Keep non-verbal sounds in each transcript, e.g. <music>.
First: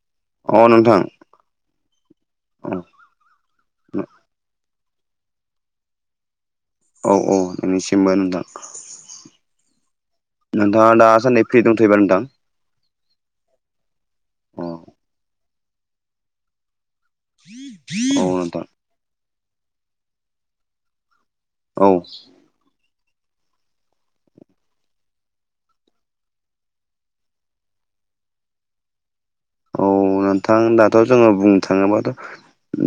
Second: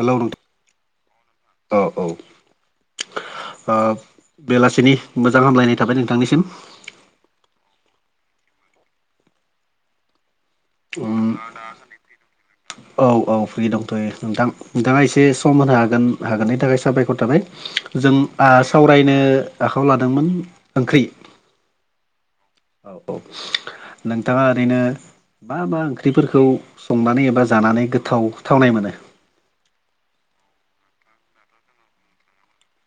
देलाव नोंथां अ नोंथां औ औ ओ बेलासिनि मोजां हामलायनाय थाबाय नोंथांनिसिम औ औ नोंनिसिमबो नोंथां नोंथाङा दासान्दि फ्रि दंथ'योबा नोंथां अ औ औ फ्रि दंथ'यो नोंथां अ नोंथाङा एसे सम होनो हागोन हागोननि थाखाय साबायखर थाबाय जों औ ओ नोंथां सावरायनो आखायाव लादोंमोन ओंख्रि औ औ औ नोंथाङा ओरैनो मा मा ओंख्रिफोरखौ संनानै एबा जानानै गोथाव थावनाय मोनो? औ नोंथां दाथ' जोङो बुंनो थाङोबाथ'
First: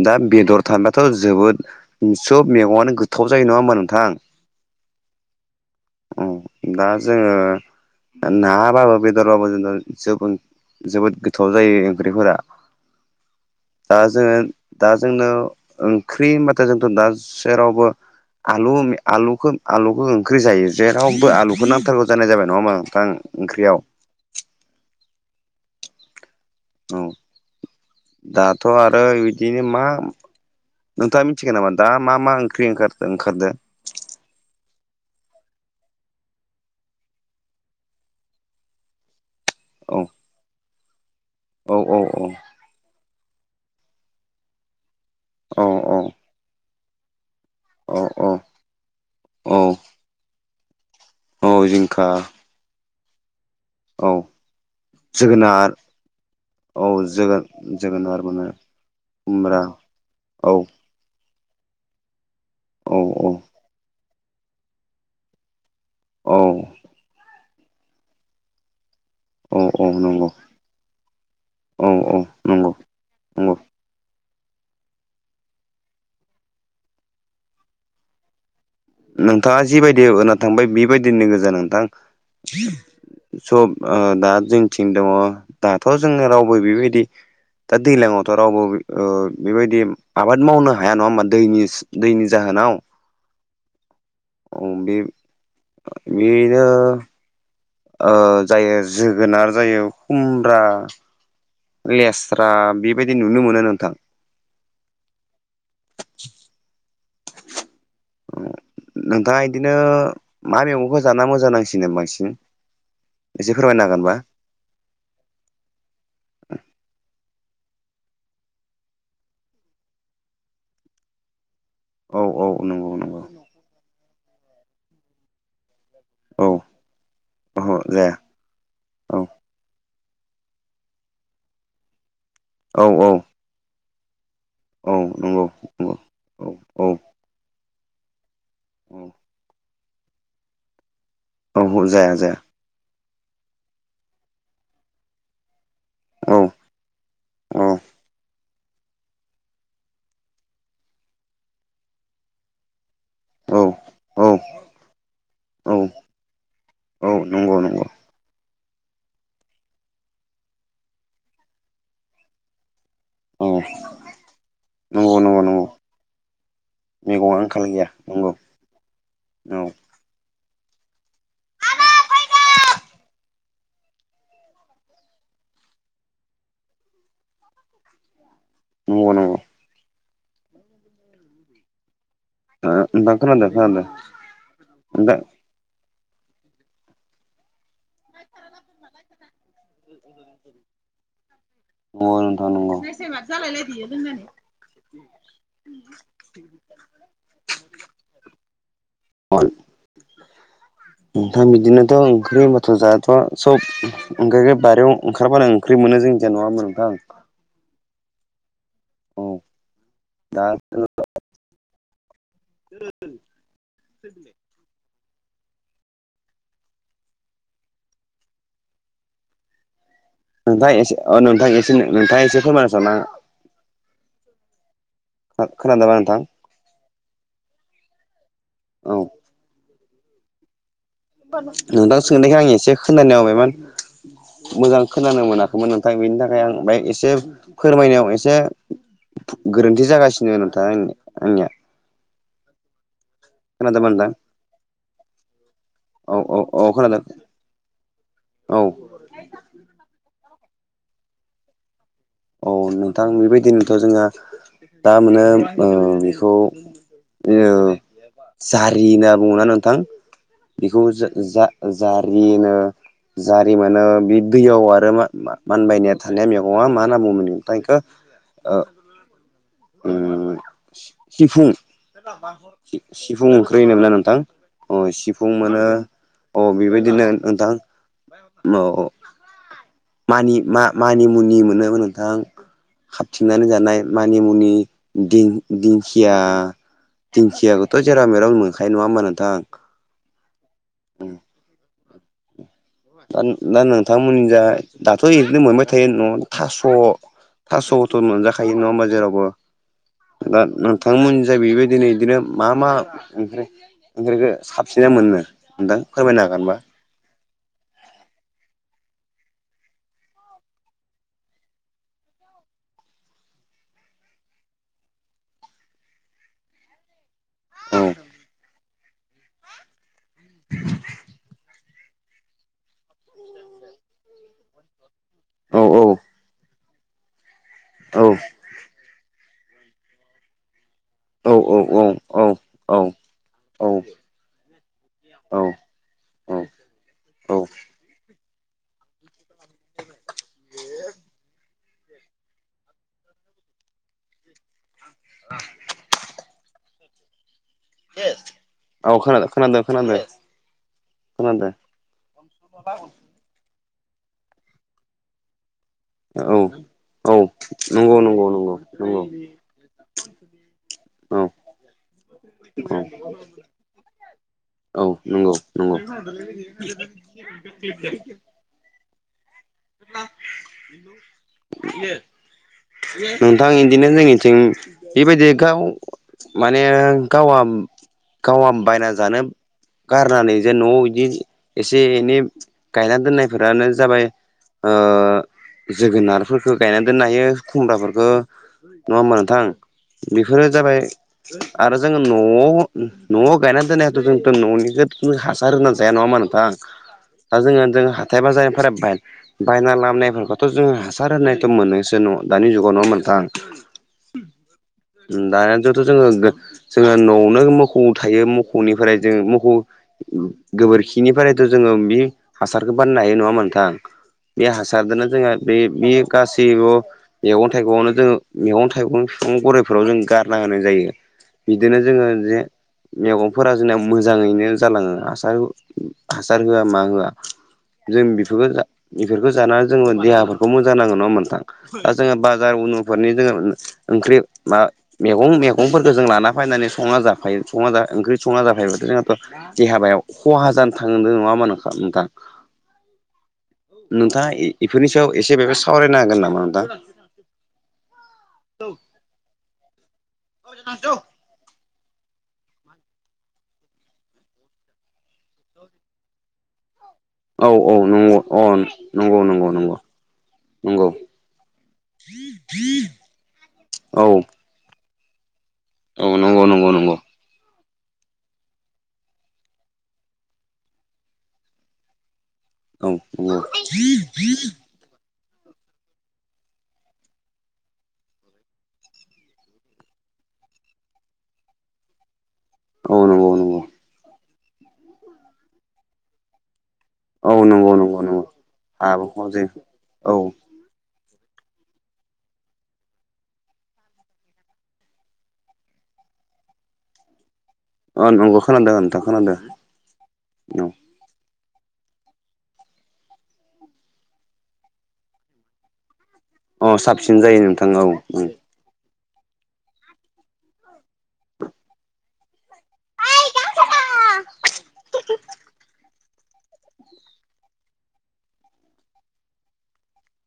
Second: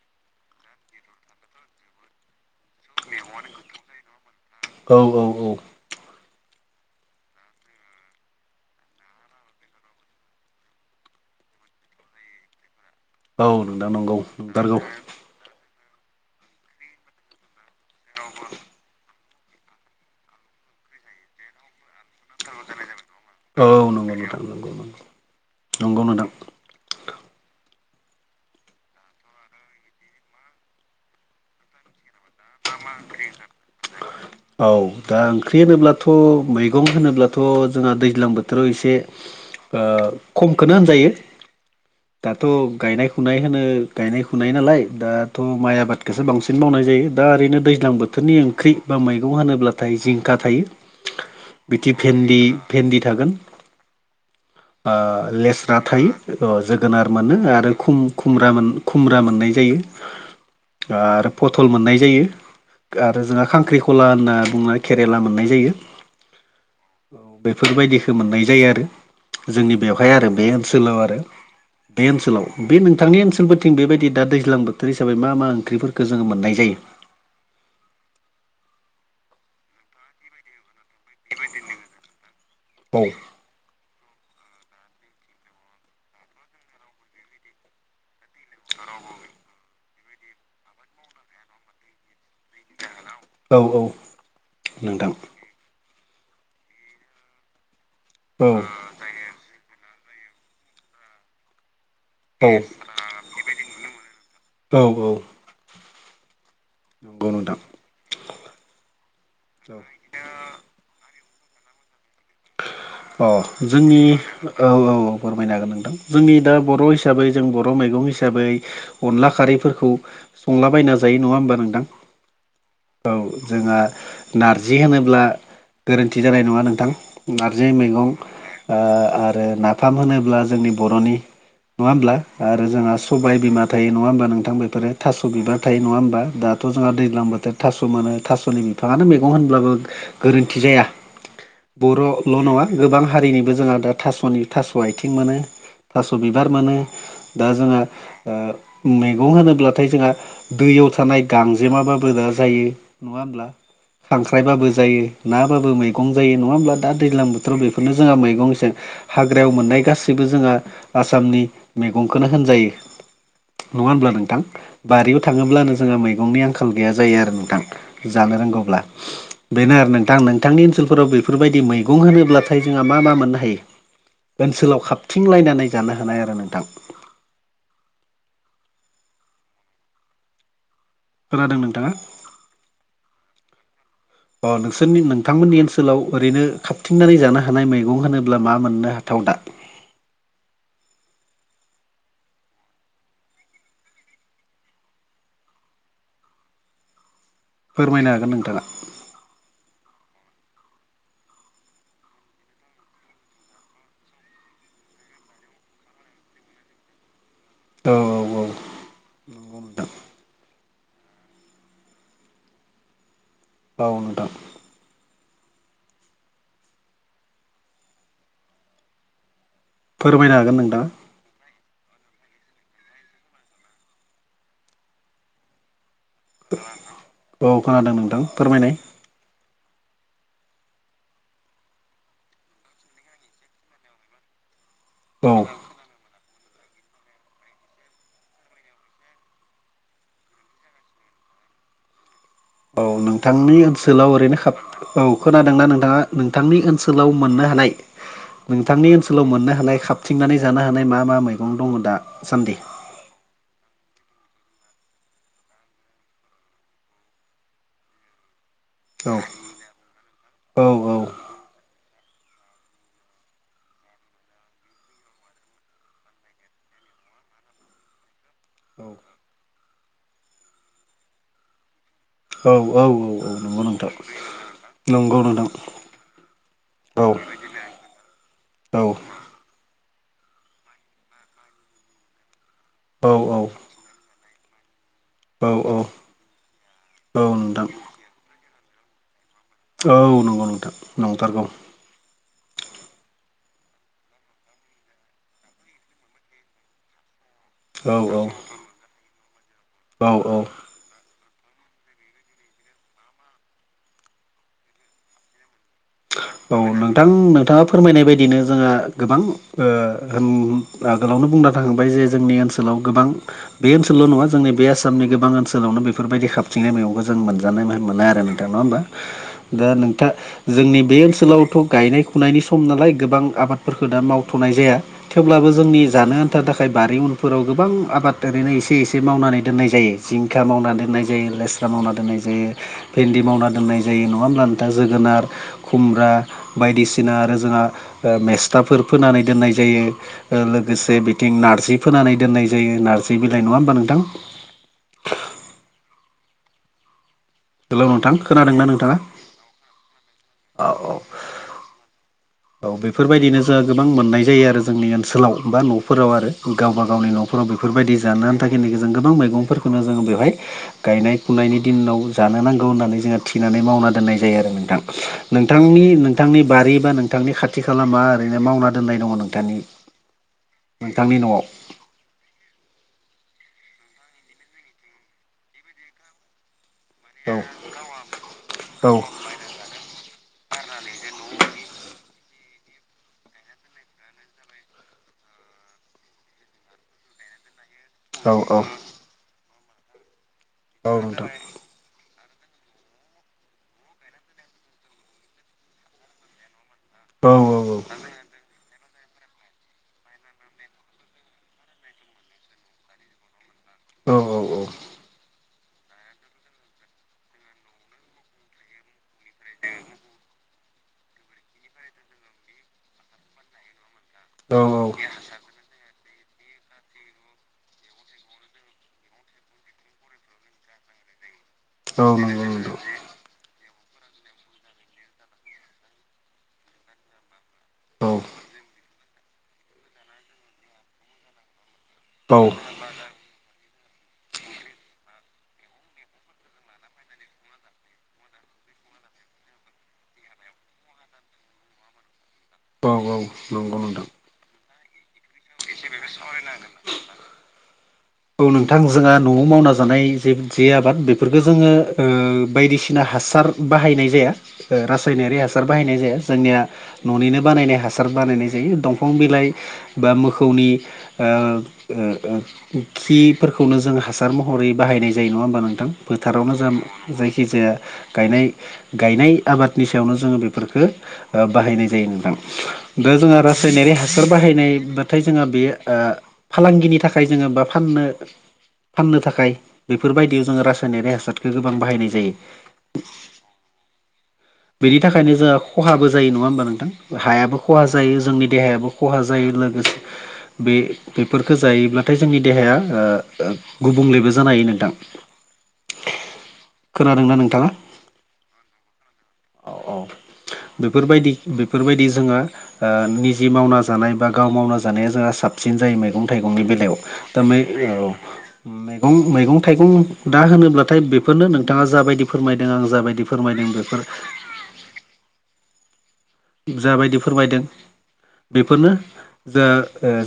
दा बेदर थाबाथ' जोबोद सब मेगंङानो गोथाव जायो नङा होमबा नोंथां औ औ औ अ दा जोङो नाबाबो बेदरबाबो जों ज जोबोद गोथाव जायो ओंख्रिफोरा औ नोंथां दा नंगौ जोङो नंथारगौ दा जोंनो ओंख्रि होनबथाय जोंथ' दा जेरावबो आलु आलुखौ आलुखौ ओंख्रि जायो जेरावबो आलुखौ नांथारगौ जानाय जाबाय नङा मा नोंथां औ ओंख्रियाव नंगौ नोंथां नंगौ नोंथां औ दाथ' आरो बिदिनो मा नोंथाङा मिथिगोन नामा दा मा मा ओं फख्रि ओं ओंखारो औ औ दा ओंख्रि होनोब्लाथ' मैगं होनोब्लाथ' जोंहा दैज्लां बोथोराव एसे औ खमखौनो होनजायो औ औ औ दाथ' गायनायखौ फुनाय होनो गायनाय फुनाय नालाय दाथ' औ माइ औ आबादखौसो बांसिन मावनाय जायो दा ओरैनो दै दैज्लां औ बोथोरनि ओंख्रि बा मैगं औ हानोब्लाथाय जिंखा थायो औ बिदि जिंखा भेन्दि भेन्दि थागोन औ जोगोनार लेस्रा थायो औ जोगोनार जोगो मोनो आरो खुम जोगोनार खुम मोनो खुमब्रा मोननाय जायो औ आरो पथल मोननाय जायो औ आरो औ जोंहा खांख्रि कला होनना बुंना केरेला मोननाय जायो औ औ बेफोरबायदिखौ मोननाय जायो आरो औ जोंनि औ बेवहाय नंगौ आरो बे ओनसोलाव आरो औ बे औ ओनसोलाव नंगौ बे नोंथांनि नंगौ ओनसोलफोरथिं बेबायदि दा दैज्लांबो बोथोर हिसाबै मा मा ओंख्रिफोरफोरखौ जोङो मोननाय जायो नोंथाङा जिबायदि होना थांबाय बेबायदिनो गोजा नोंथां सब दा जोंथिं दङ दाथ' जोंङो रावबो बेबायदि दा दैज्लाङावथ' रावबो बेबायदि आबाद मावनो हाया नङा होमबा दैनि दैनि जाहोनाव औ औ अ बे नोंथां बेनो औ जायो जोगोनार जायो खुमब्रा लेस्रा औ बेबायदि नुनो मोनो नोंथां औ औ नंगौ नोंथां नोंथाङा बिदिनो मा मैगंखौ जाना मोजां नांसिगोन बांसिन अ एसे फोरमायनो जोंनि हागोनबा औ औ औ फोरमायनो हागोन नोंथां जोंनि दा बर' हिसाबै जों बर' मैगं हिसाबै अनला खारैफोरखौ संलाबायायना जायो नङा होमबा नोंदां औ औ नंगौ नंगौ जोङहा नारजि होनोब्ला गोरोन्थि जानाय औ नङा नोंथां नारजि ओहो मैगं जाया औ आरो नाफाम होनोब्ला जोंनि बर'नि नङा होमब्ला आरो औ जोंहा औ सबाय बिमा थायो नङा होमबा नोंथां बेफोरो औ थास' नंगौ बिबार थायो नंगौ नङा होमबा दा दाथ' औ औ जोंहा दैज्लां बोथायोर थास' मोनो थास'नि बिफाङानो मैगं होनब्लाबो गोरोन्थि जाया औ औ जाया बर'ल जाया नंआ गोबां हारिनिबो जोंहा दा थास'नि थास' आथिं मोनो थास' औ बिबार मोनो दा औ जोहा मैगं होनोब्लाथाय जोंहा दैयाव थानाय गांजेमाबाबो दा जायो नङा होमब्ला औ औ खांख्राइबाबो जायो नाबाबो औ मैगं जायो नङा होमब्ला दा औ दैज्लां नंगौ बोथोराव नंगौ बेफोरनो जोंहा मैगंजों हाग्रायाव मोननाय गासैबो जोंहा आसामनि मैगंखौनो होनजायो औ नङा होनब्ला नोंथां नंगौ बारियाव नंगौ नंगौ थाङोब्लानो जोंहा मैगंनि आंखाल गैया ज जायो आरो मैगङा नोंथां आंखाल गैया नंगौ जानो औ रोंगौब्ला बेनो नोंथां नोंथांनि ओनसोलफोराव बेफोरबायदि मैगं होनोब्लाथाय जोंहा मा मा मोननो हायो? ओनसोलाव खाबथिं लायनानै जानो हानाय आरो नोंथां नग नङ <unintelligible> खोनादों नोंथाङा ओ नोंथां खोनादों खोनादों अ नोंसोरनि नोंथां नोंथांमोननि ओनसोलाव ओरैनो खााबथिंनानै जानो हानाय मैगं होनोब्ला मा मोननो हाथाव दा औ <unintelligible> <inaudible> <unintelligible> फोरमायनो हागोन नोंथाङा ओंखाम बिदिनोथ' ओंख्रि बाथ' जायाथ'ा सब ओंखायनो बारियाव ओंखारबानो ओंख्रि मोनो जोंनिथि नंआबा नोंथां औ <unintelligible> औ दा <unintelligible> औ नोंथां फोरमायनो हागोन नोंथाङा एसे अ नोंथां एसे नोंथाङा एसे फोरमायानसावनाङा ओ खोनादोंना नोंथां औ खोनादों नोंथां फोरमायनाय औ नोंथां सोंनायखाय आं एसे खोनानोबायमोन मोजां खोनानो औ मोनाखैमोन नाथाय बेनि थाखाय आं बेाय एसे फोरमायनायाव एसे गोरोन्थि जागासिनो नोंथा आंनिया औ नोंथांनि खोनादोंमोन ओनसोलाव नोंथां ओरैनो खााब औ खोनादोंना नोंथाङा औ औ नोंथांनि औ खोनादों ओनसोलाव मोननो हानाय औ नोंथांनि ओनसोल सखोलाव मोननो हानाय खाबथिंनानै जानो हानाय मा मा मैगं दङ दा औ नोंथां बेबायदिनोथ' जोङो दारमाने ओ बेखौ जों जारि औ होनना बुङो ना नोंथां बेखौ जों जा जारिनो जारि मोनो बे दैयाव आरो मा मानबायनाया थानाया मैगङा मा <unintelligible> ओम सिफुं। औ औ औ सिफुं ओंख्रि नंगौ होनोमोना नोंथां अ नंगौ सिफुं नोंथां मोनो। अ औ बेबायदिनो नोंथां औ। मानि मा मानिमुनि मोनो नोंथां खाबथिंनानै औ जानाय मानिमुनि। औ दिंदिंखिया नोंथां दिंखियाखौथ' जेरा मेरावनो मोनखायो नङा होमबा नोंथां औ नंगौ नोंथां नंथारगौ। दा दा नोंथांमोननि जा दाथ' ओरैनो मोनबाय थायो न'आवनो थास'। औ थास'थ' मोनजाखायो नङा होमा जेरावबो औ दा औ ओ। नोंथांमोन जे बेबायदि बिदिनो मा मा ओंख्रि ओंख्रिखौ साबसिना मोनो नोंथां। फोरमायनो हागोनबा औ नोंथां नोंथाङा फोरमायनाय बायदिनो जोंयो गोबां ओ ओम गोलावयैनो बूंना गालांबाय जे जोंनि ओन गोलाव गोबां बे ओनसोलल' नङा जोंनि बे आसामनि गोबां ओनसोलावनो बेफोरबायदि खा जोंनि गामियाव गोजान मोनजानाय औ आरो नोंथा नङा होमबा दा नोंथा। जोंनि बे ओनसोलावथ' गायनाय खुनायनि सम नालाय गोबां आबाद। फोरखो दा मावथ'नाय जाया थेवब्लाबो जोंनि औ औ जानो आन्था थाखाय बारि उन। फोराव गोबां औ आबादारि एसे एसे मावनानै दोननाय जायो जिंखा मावना दोननाय जे औ औ औ लेस्रा मावना दोननाय जायो भेन्दि मावना दोननाय जायो नङा होमबा नोंथां जोगोनार। औ खुमब्रा बायदिसिना औ आरो जोंहा ओ मेस्थाफोर फोनानै दोननाय जायो ओ लोगोसे बिथिं नारजि फोनानै दोननाय जायो नारजि बिलाइ नङा होमबा नोंथां? ओ। हेलौ नोंथां खोनादोंना औ नोंथाङा खोना खोनादों खोनादो। औ। खोना दो। औ बेफोरबायदिनो जोंहा गोबां मोननाय जायो आरो जोंनि ओनसोलाव बा न' फोराव औ आरो गावबा गावनि औ न'फोराव बेफोरबायदि नंगौ नंगौ जानो नंगौ आनथाखिनिखो जों नंगौ गोबां मैगंफोरखौनो जों बेवहाय औ गायनाय फुनायनि दिनाव जानो नांगौ औ होननानै जोंहा थिनानै मावना दोननाय जायो आरो नोंथां। औ नंगौ नंगौ। नोंथांनि नोंथांनि बारि बा नोंथांनि खाथि खाला मा ओरैनो मावना दोननाय दङ' नोंथांनि नोंथांनि न'आव। <inaudible> नोंथां इदिनो जोंनिथिं बेबायदि गाव माने औ गावहा गावहा बायना औ जानो गारनानै जे न'आव इदि एसे एनै गायना दोननायफोरानो जाबाय ओ जोगोनारफोरखो गायना दोननो हायो। खुमब्राफोरखो औ नङा होमबा नोंथां बेफोरो जाबाय औ नोंथां आरो जोङो न' न'आव गायना दोननायाथ' जोंथ' न'निखौ हासार होना जाया नङा होमबा नोंथां? औ दा जोङो जों हा जायबा जायफोराबेल बायना लामनायफोरखौथ' जोंङो हासार होनायथ' मोनोसो न दानि जुगाव नङा होमबा नोंथां? औ औ औ। दानियाथ' जोङो जोङो न'आवनो मखौ थायो म खौनिफ्राय जोंडों मखौ गोबोरखिनिफ्रायथ' जोङो बे हासारखो बानायनो हायो नङा होमबा नोंथां बे हासारखौनो जोङो बे बि गासैब' मैगं थाइगंआवनो जोङो मैगं थाइगं बिफां गराइफोराव जों गारना होनाय जायो। बिदिनो जोङो जे नंगौ नोंथां मेगंफोरा जोंना मोजाङैनो जालाङो हासार ओम हासार होआ मा होआ। जों बेफोरखो बेफोरखो जानानै जोङो देहाफोरखौ मोजां नाडों नङा होमबा नोंथां? दा जोङो औ बाजार उनुफोरनि जोङो ओंख्रि मा मेगं मेगंफोरखौ जों लाना फैनानै संना जाफायो संना जा ओंख्रि संना जाफायोबाथ' जोंहाथ' देहाबायाव खहा जानो थांदों नङा होनबा नोंथां? औ औ नंगौ नोंथां नोंथाङा इ-इफोरनि सायाव एसे बाबो सावरायनो हागोन नामा नोंथां? औ नोंथां जोंहा न'आव मावना जानाय जे जे आबाद बे फोरखो जोङो ओ बायदिसिना हासार बाहायनाय जाया। ओ रासायनारि हासार बाहायनाय जाया जोंनिया न'निनो औ औ बानायनाय हासार नंगौ अ बानायनाय जायो दंफां नंगौ बिलाइ नंगौ नंगौ बा मो इ नंगौ ओ ओ खिफोरखौनो जोङो औ हासार महरै बाहायनाय जायो नङा होमबा नोंथां औ नंगौ फोथारावनो जा नंगौ नंगौ जायखि जाया गायनाय गायनाय आबादनि सायावनो जोङो बेफोरखो ओ बाहायनाय जायो नोंदां। औ दा जोंहा नंगौ रासायनारि हासार बाहायनाय बा थाय जोंहा बे ओ फालांगिनि थाखाय जोङो बा फाननो फाननो थाखाय बेफोरबायदियाव जोङो रासायनारि हासारखो गोबां बाहायनाय औ जायो। नंगौ नंगौ बेनि थाखायनो जोंहा खहाबो जायो नङा होमबा नोंथां? औ हायाबो नंगौ खहा नंगौ जायो नंगौ जोंनि देहायाबो खहा जायो लोगोसे औ बे बेफोरखो जायोब्लाथाय जोंनि देहाया ओ गुबुंलेबो जानो हायो नोंथां। खोनादोंना नोंथाङा? ओ नंगौ खोनादों नोंथां खोनादों औ। बेफोरबायदि बेफोरबायदि जोङो ओ निजे मावना जानाय बा गाव मावना जा जानाया जोंना साबसिन जायो मैगं थाइगंनि अ बेलायाव साबसिन जायो दा नोंथां औ मैगं मैगं थाइगं दा होनोब्लाथाय बेफोरनो नोंथाङा जाबायदि फोरमायदों आं जाबायदि फोरमायदों बेफोर <unintelligible> जाबायदि फोरमायदों बेफोरनो दा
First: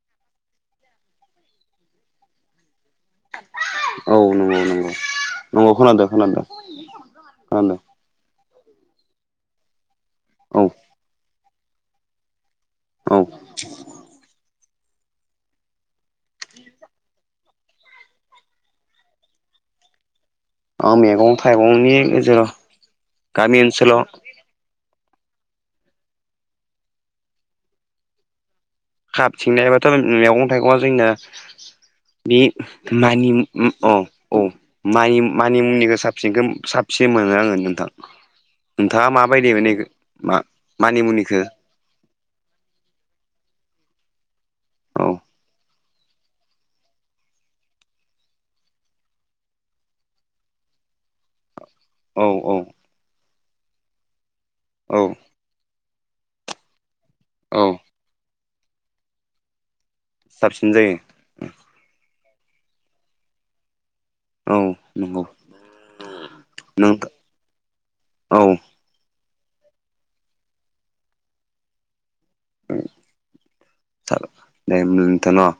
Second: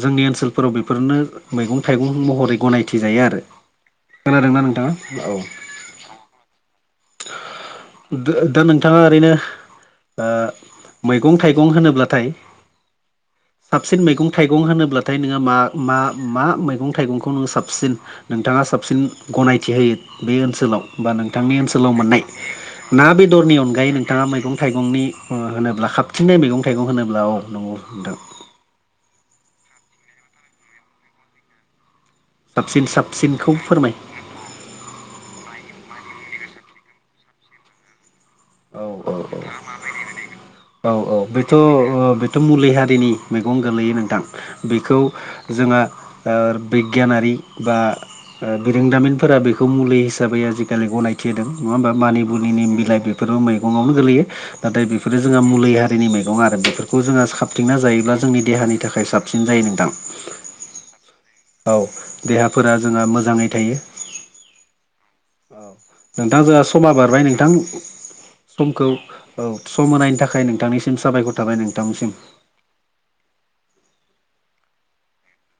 जोंनि ओनसोलफोराव बेफोरनो मैगं थाइगं महरै गनाय औ नंगौ नंगौ नंगौ खोनादों खोनादों। आ नो दा दा नोंथाङा ओरैनो ओ औ मैगं थाइगं होनोब्लाथाय औ साबसिन मैगं थाइगं होनोब्ला नाथाय नोङा मा मा मा मैगं थाइगंखौ नोङो साबसिन नोंथाङा साबसिन गनायथि होयो बे ओनसोल आं ओनसोलाव बा मैगं नोंथांनि ओनसोलाव थाइगंनि मोननाय गेजेराव ना बेदरनि गामि अनगायै ओनसोलाव नोंथाङा मैगं थाइगंनि ओ होनोब्ला खाबथिनै मैगं थाइगं होनोब्ला औ नंगौ नोंथां। खाब थिंनायबाथ' मैगं थाइगंआ जोंनिआ बे साबसिन मानि उम साबसिनखौ उम फोरमाय अ औ मानि मानि मुंनिखौ साबसिनखौ साबसिन मोनो आङो नोंथां। औ नोंथाङा औ औ माबायदि मोनो मा मानि मुनिखौ? थ' मुलि हारिनि मैगं गोलैयो नोंथां। बेखौ औ जोंहा ओ बिगियानारि बा ओ बिरोंदामिनफोरा बेखौ मुलि हिसाबै आजिखालि गनायो। खेदों नङा होमबा मानि औ बुनि औ बिलाइ बेफोरबो मैगंआवनो गोलैयो नाथाय औ बेफोरो जोंहा मुलि हारिनि मैगं आरो बेफोरखौ जोंओ औ साबथिंना जायोब्ला जोंनि देहानि थाखाय साबसिन जायो नोंथां। साबसिन जायो। औ देहाफोरा जोंहा मोजाङै थायो। औ नंगौ। औ नोंथां जोंहा समा नों बारबाय नोंथां औ समखौ औ सम होनायनि थाखाय नोंथांनिसिम साबायखर थाबाय नोंथांनिसिम। दे होंडा नोंथां न'